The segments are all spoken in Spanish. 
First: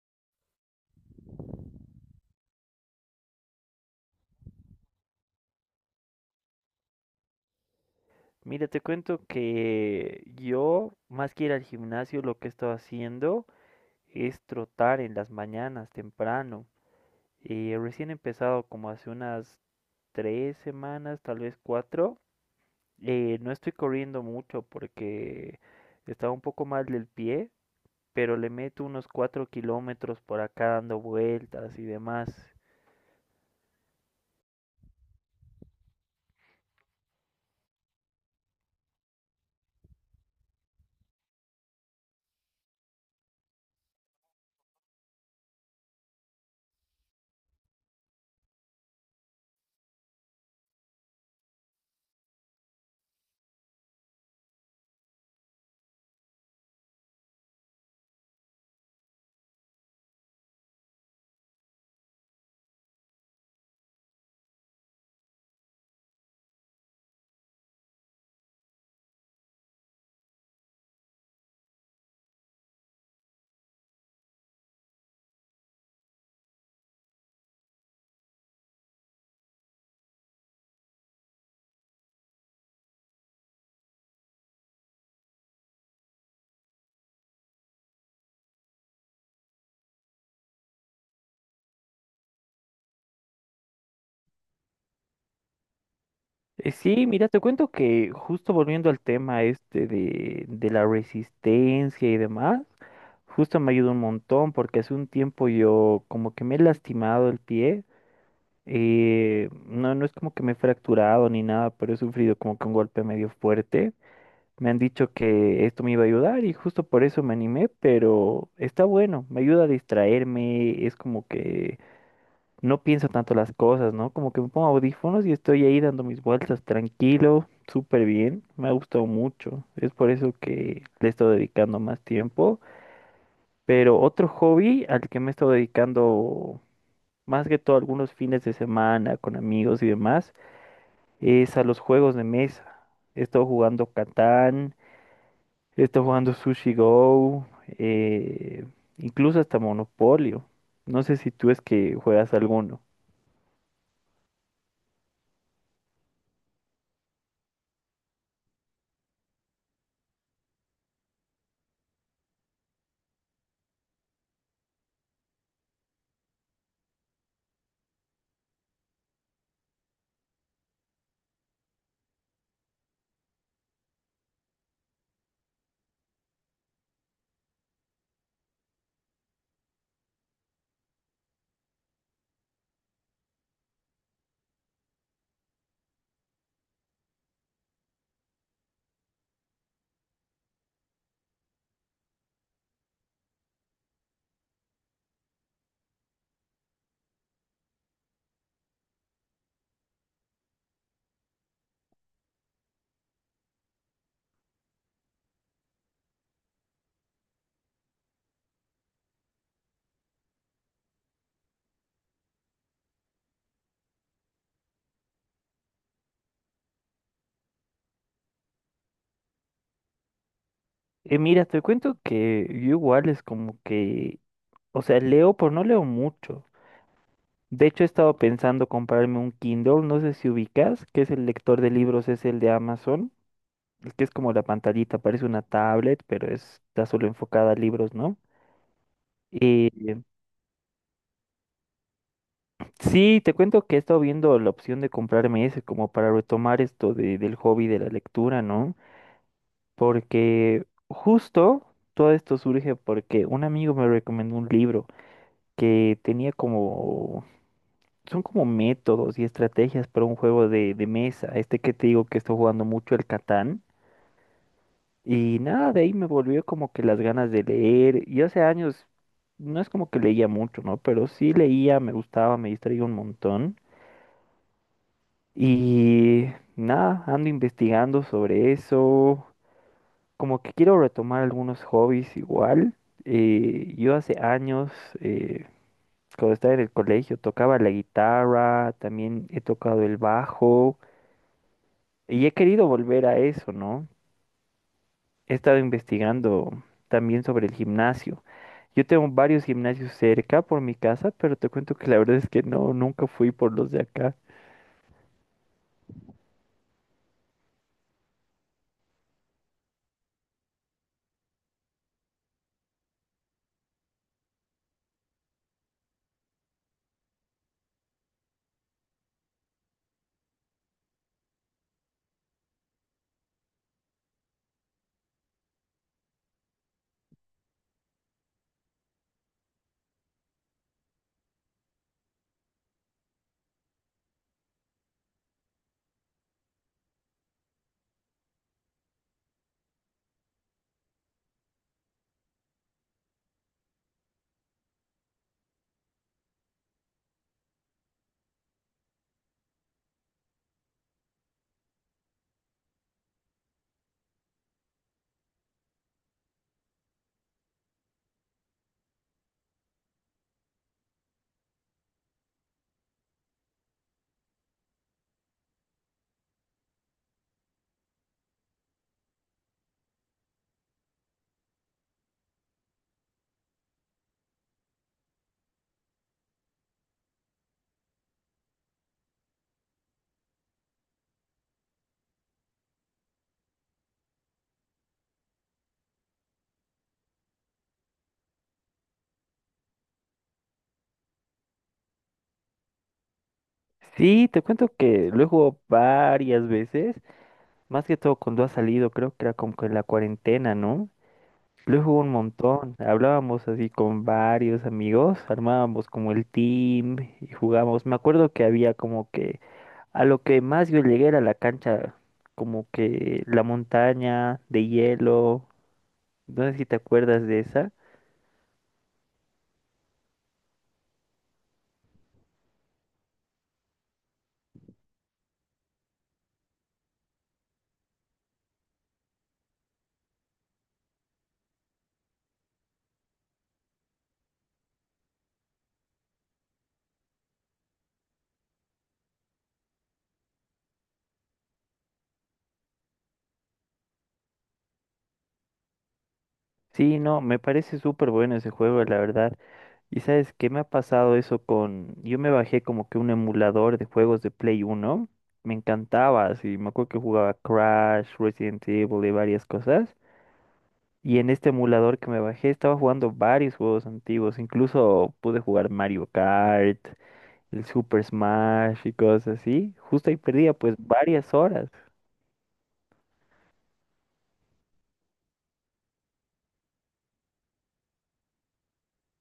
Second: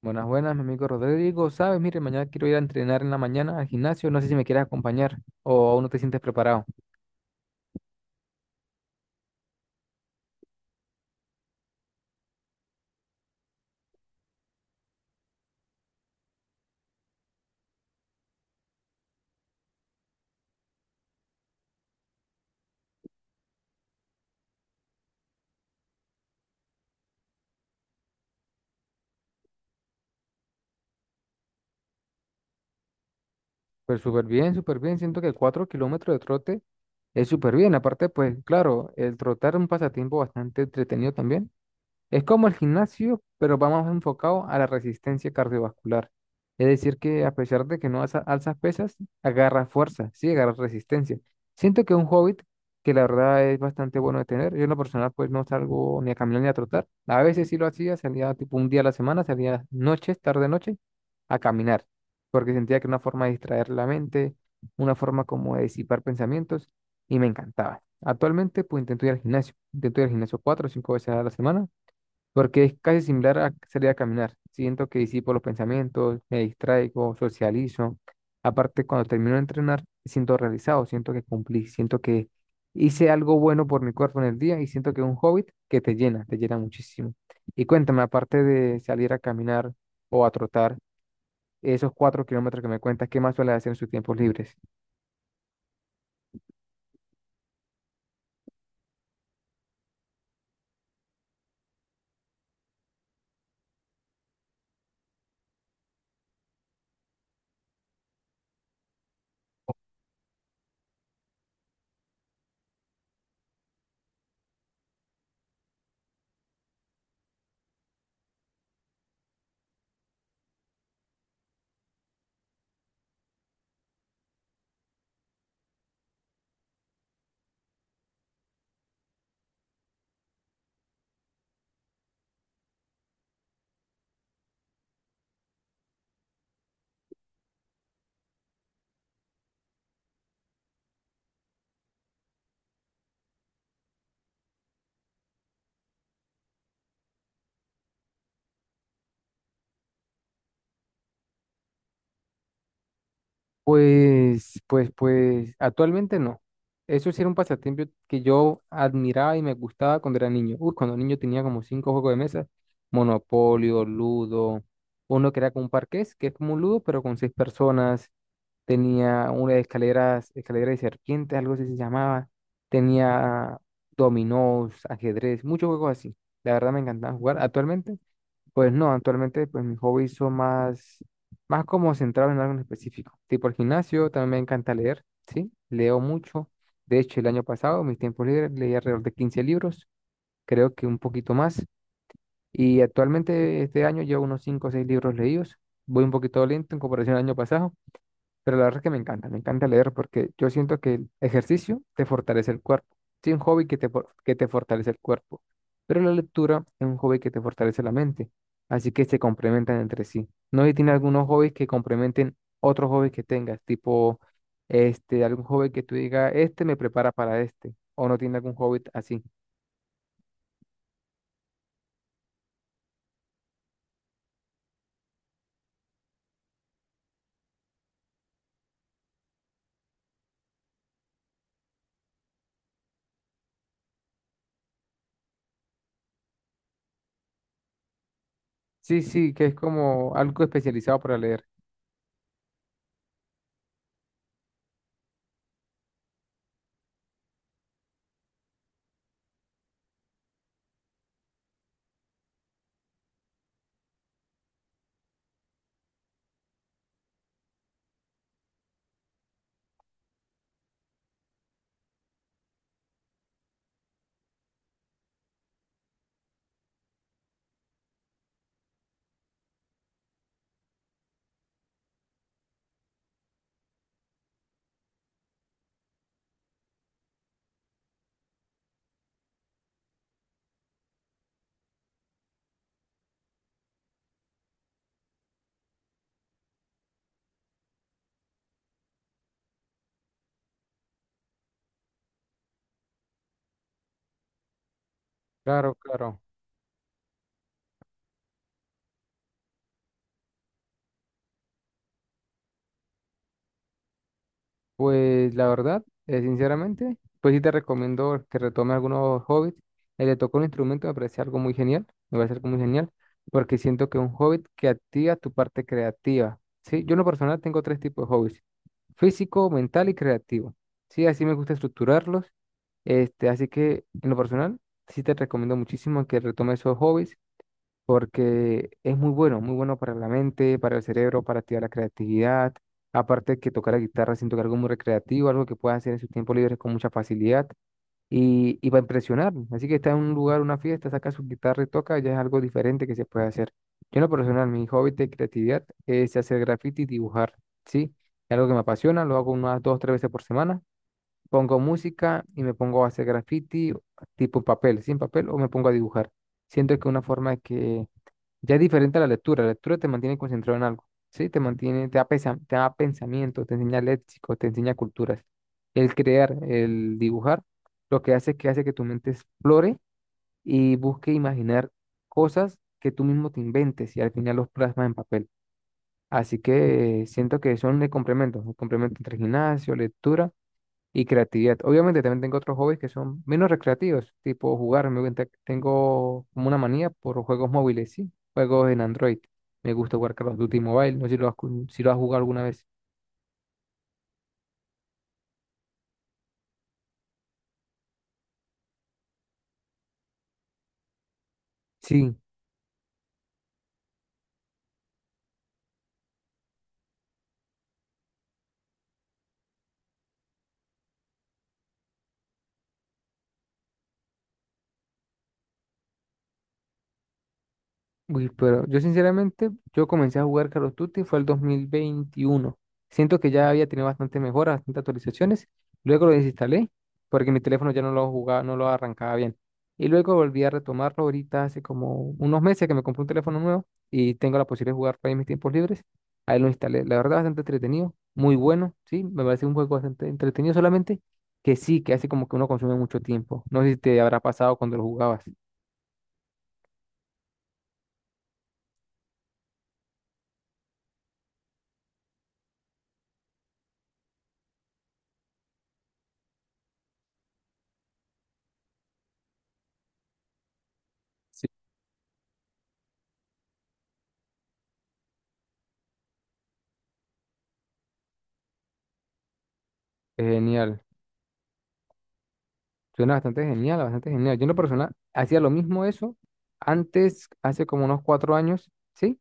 Buenas, buenas, mi amigo Rodrigo. Sabes, mire, mañana quiero ir a entrenar en la mañana al gimnasio. No sé si me quieres acompañar o aún no te sientes preparado. Mira, te cuento que yo, más que ir al gimnasio, lo que he estado haciendo es trotar en las mañanas temprano. Recién he empezado como hace unas 3 semanas, tal vez cuatro. No estoy corriendo mucho porque estaba un poco mal del pie, pero le meto unos 4 kilómetros por acá dando vueltas y demás. Pues súper bien, súper bien. Siento que cuatro kilómetros de trote es súper bien. Aparte, pues claro, el trotar es un pasatiempo bastante entretenido también. Es como el gimnasio, pero va más enfocado a la resistencia cardiovascular. Es decir, que a pesar de que no alza- alzas pesas, agarras fuerza, sí, agarras resistencia. Siento que es un hobby que la verdad es bastante bueno de tener. Yo en lo personal pues no salgo ni a caminar ni a trotar. A veces sí lo hacía, salía tipo un día a la semana, salía noches, tarde noche, a caminar, porque sentía que era una forma de distraer la mente, una forma como de disipar pensamientos y me encantaba. Actualmente pues intento ir al gimnasio, intento ir al gimnasio cuatro o cinco veces a la semana porque es casi similar a salir a caminar. Siento que disipo los pensamientos, me distraigo, socializo. Aparte, cuando termino de entrenar, siento realizado, siento que cumplí, siento que hice algo bueno por mi cuerpo en el día y siento que es un hobby que te llena muchísimo. Y cuéntame, aparte de salir a caminar o a trotar, esos cuatro kilómetros que me cuentas, ¿qué más suele hacer en sus tiempos libres? Sí, mira, te cuento que justo volviendo al tema este de la resistencia y demás, justo me ayuda un montón porque hace un tiempo yo como que me he lastimado el pie. No, no es como que me he fracturado ni nada, pero he sufrido como que un golpe medio fuerte. Me han dicho que esto me iba a ayudar y justo por eso me animé, pero está bueno, me ayuda a distraerme, es como que no pienso tanto las cosas, ¿no? Como que me pongo audífonos y estoy ahí dando mis vueltas tranquilo, súper bien, me ha gustado mucho, es por eso que le estoy dedicando más tiempo. Pero otro hobby al que me he estado dedicando más que todo algunos fines de semana con amigos y demás es a los juegos de mesa. He estado jugando Catán, he estado jugando Sushi Go, eh, incluso hasta Monopolio. No sé si tú es que juegas alguno. Pues, actualmente no. Eso sí era un pasatiempo que yo admiraba y me gustaba cuando era niño. Uy, cuando niño tenía como cinco juegos de mesa, Monopolio, Ludo, uno que era como un parqués, que es como un Ludo, pero con seis personas. Tenía una de escaleras, escalera de serpientes, algo así se llamaba. Tenía dominós, ajedrez, muchos juegos así. La verdad me encantaba jugar. Actualmente pues no, actualmente pues mis hobbies son más como centrados en algo en específico. Tipo el gimnasio, también me encanta leer, ¿sí? Leo mucho. De hecho, el año pasado, mis tiempos libres, leí alrededor de 15 libros, creo que un poquito más. Y actualmente este año llevo unos 5 o 6 libros leídos. Voy un poquito lento en comparación al año pasado, pero la verdad es que me encanta leer porque yo siento que el ejercicio te fortalece el cuerpo. Sí, un hobby que que te fortalece el cuerpo, pero la lectura es un hobby que te fortalece la mente. Así que se complementan entre sí. No sé si tiene algunos hobbies que complementen otros hobbies que tengas, tipo este, algún hobby que tú digas, este me prepara para este, o no tiene algún hobby así. Mira, te cuento que yo igual es como que, o sea, leo, pero no leo mucho. De hecho, he estado pensando comprarme un Kindle, no sé si ubicas, que es el lector de libros, es el de Amazon. Es que es como la pantallita, parece una tablet, pero está solo enfocada a libros, ¿no? Sí, sí, que es Eh, como algo especializado para leer. sí, te cuento que he estado viendo la opción de comprarme ese como para retomar esto del hobby de la lectura, ¿no? Porque justo todo esto surge porque un amigo me recomendó un libro que tenía como, son como métodos y estrategias para un juego de mesa, este que te digo que estoy jugando mucho, el Catán. Y nada, de ahí me volvió como que las ganas de leer. Y hace años, no es como que leía mucho, ¿no? Pero sí leía, me gustaba, me distraía un montón. Y nada, ando investigando sobre eso. Como que quiero retomar algunos hobbies igual. Yo hace años, eh, cuando estaba en el colegio, tocaba la guitarra, también he tocado el bajo. Y he querido volver a eso, ¿no? He estado Claro, claro. investigando también sobre el gimnasio. Yo tengo varios gimnasios cerca por mi casa, pero te cuento que la verdad es que no, nunca fui por los de acá. Pues la verdad, sinceramente, pues sí te recomiendo que retomes algunos hobbits. El de tocar un instrumento me parece algo muy genial, me parece algo muy genial, porque siento que es un hobbit que activa tu parte creativa. Sí, yo en lo personal tengo tres tipos de hobbies, físico, mental y creativo. Sí, así me gusta estructurarlos. Este, así que en lo personal, sí te recomiendo muchísimo que retomes esos hobbies porque es muy bueno, muy bueno para la mente, para el cerebro, para activar la creatividad. Aparte de que tocar la guitarra, siento que algo muy recreativo, algo que puedas hacer en su tiempo libre con mucha facilidad y para impresionar. Así que está en un lugar, una fiesta, saca su guitarra y toca, ya es algo diferente que se puede hacer. Yo en lo personal, mi hobby de creatividad es hacer graffiti y dibujar, ¿sí? Es algo que me apasiona, lo hago unas dos, tres veces por semana. Pongo música y me pongo a hacer graffiti tipo papel, sin papel, o me pongo a dibujar. Siento que es una forma de que ya es diferente a la lectura. La lectura te mantiene concentrado en algo, ¿sí? Te mantiene, te da pensamiento, te enseña léxico, te enseña culturas. El crear, el dibujar, lo que hace es que hace que tu mente explore y busque imaginar cosas que tú mismo te inventes y al final los plasmas en papel. Así que siento que son el complemento entre gimnasio, lectura y creatividad. Obviamente también tengo otros hobbies que son menos recreativos, tipo jugar. Me gusta, tengo como una manía por juegos móviles, sí, juegos en Android. Me gusta jugar Call of Duty Mobile, no sé si lo has, cu- si lo has jugado alguna vez. Sí, te cuento que lo he jugado varias veces, más que todo cuando ha salido, creo que era como que en la cuarentena, ¿no? Lo he jugado un Sí. montón, hablábamos así con varios amigos, armábamos como el team y jugábamos. Me acuerdo que había como que a lo que más yo llegué era la cancha, como que la montaña de hielo, no sé si te acuerdas de esa. Uy, pero yo sinceramente, yo comencé a jugar Call of Duty fue el 2021. Siento que ya había tenido bastante mejoras, bastantes actualizaciones. Luego lo desinstalé porque mi teléfono ya no lo jugaba, no lo arrancaba bien. Y luego volví a retomarlo ahorita hace como unos meses que me compré un teléfono nuevo y tengo la posibilidad de jugar para mis tiempos libres. Ahí lo instalé. La verdad, bastante entretenido, muy bueno, sí, me parece un juego bastante entretenido solamente que sí, que hace como que uno consume mucho tiempo. No sé si te habrá pasado cuando lo jugabas. Sí, no, me parece súper bueno ese juego, la verdad. ¿Y sabes qué me ha pasado eso con? Yo me bajé como que un emulador de juegos de Play Uno. Me encantaba, así. Me acuerdo que jugaba Crash, Resident Evil y varias cosas. Y en Sí. este emulador que me bajé estaba jugando varios juegos antiguos. Incluso pude jugar Mario Kart, el Super Smash y cosas así. Justo ahí perdía pues Genial. varias horas. Suena bastante genial, bastante genial. Yo en lo personal hacía lo mismo eso. Antes, hace como unos cuatro años, sí,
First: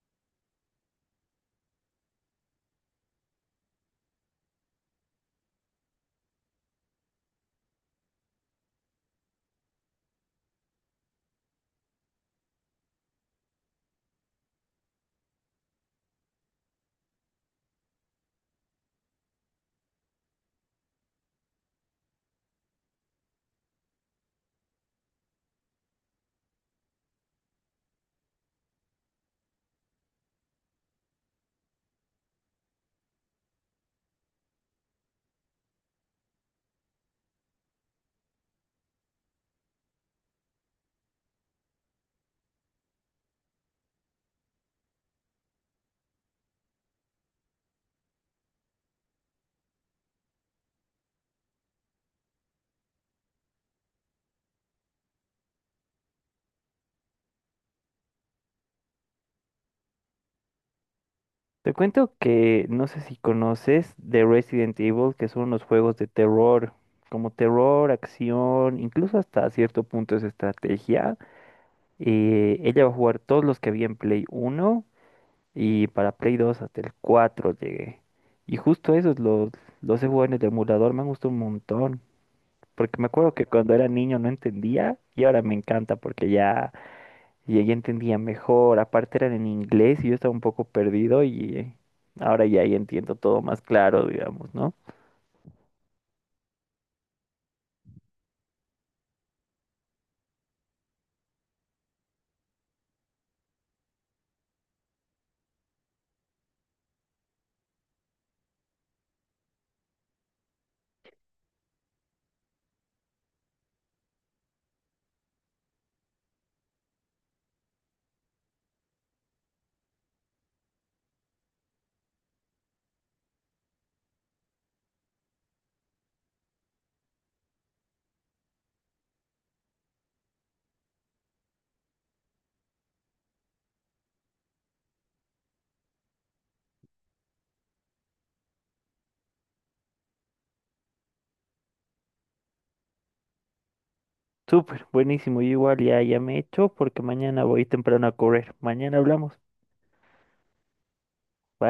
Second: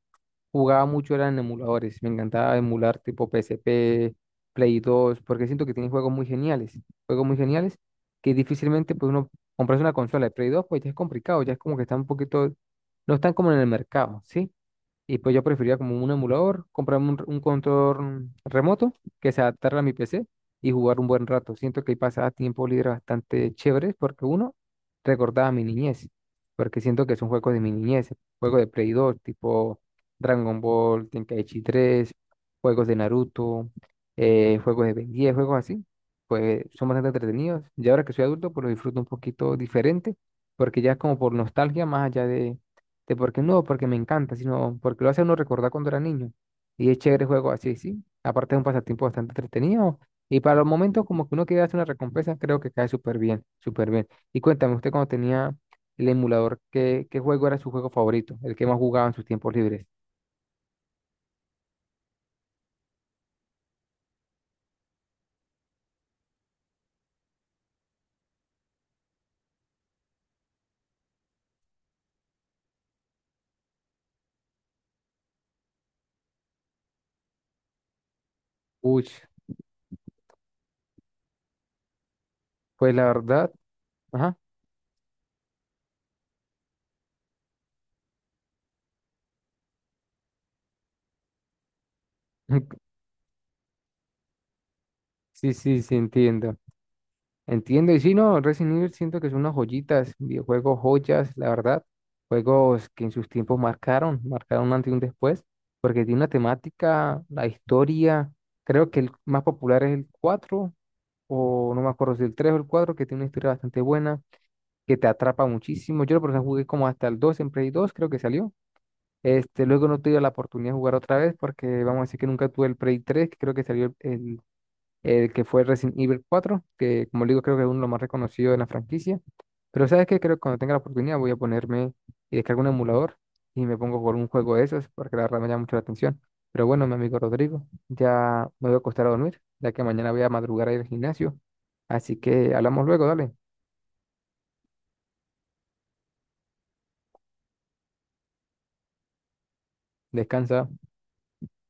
jugaba mucho, eran en emuladores. Me encantaba emular tipo PSP, Play 2, porque siento que tienen juegos muy geniales. Juegos muy geniales que difícilmente pues uno comprarse una consola de Play 2, pues ya es complicado, ya es como que está un poquito, no están como en el mercado, ¿sí? Y pues yo preferiría como un emulador, comprarme un control remoto que se adaptara a mi PC y jugar un buen rato. Siento que ahí pasaba tiempo libre bastante chévere porque uno recordaba mi niñez, porque siento que son juegos de mi niñez, juegos de Play 2, tipo Dragon Ball, Tenkaichi 3 juegos de Naruto, juegos de Ben 10, juegos así. Pues son bastante entretenidos. Y ahora que soy adulto, pues lo disfruto un poquito diferente, porque ya es como por nostalgia más allá de porque no, porque me encanta, sino porque lo hace a uno recordar cuando era niño. Y es chévere el juego así, sí. Aparte es un pasatiempo bastante entretenido. Y para los momentos como que uno quiere hacer una recompensa, creo que cae súper bien, súper bien. Y cuéntame, usted cuando tenía el emulador, ¿qué juego era su juego favorito? El que más jugaba en sus tiempos libres. Te cuento que no sé si conoces de Resident Evil, que son los juegos de terror, como terror, acción, incluso hasta cierto punto es estrategia. Ella va a jugar todos los que había en Play Uno y para Play Dos hasta el 4 llegué. Y justo Uy, esos los he jugado en el emulador, me han gustado un montón. pues Porque la me acuerdo que verdad, cuando era niño no ajá. entendía y ahora me encanta porque ya y ella entendía mejor, aparte eran en inglés y yo estaba un poco perdido y ahora ya, ya entiendo todo más claro, digamos, ¿no? Sí, sí, sí, entiendo. Entiendo, y sí, no, Resident Evil siento que son unas joyitas, videojuegos joyas, la verdad, juegos que en sus tiempos marcaron, marcaron un antes y un después, porque tiene una temática, la historia, creo que el más popular es el 4 o no me acuerdo si el 3 o el 4 que tiene una historia bastante buena, que te atrapa muchísimo. Yo, por ejemplo, jugué como hasta el 2 en Play 2 creo que salió. Este, luego no tuve la oportunidad de jugar otra vez, porque vamos a decir que nunca tuve el Play 3 que creo que salió el, que fue Resident Evil 4 que como le digo creo que es uno de los más reconocidos de la franquicia. Pero ¿sabes qué? Creo que cuando tenga la oportunidad voy a ponerme y descargo un emulador y me pongo a un juego de esos porque la verdad me llama mucho la atención. Pero bueno, mi amigo Rodrigo, ya me voy a acostar a dormir, ya que mañana voy a madrugar a ir al gimnasio. Así que hablamos luego, dale. Súper, buenísimo, yo igual ya, ya me echo porque mañana voy temprano a correr. Mañana hablamos. Descansa. Bye.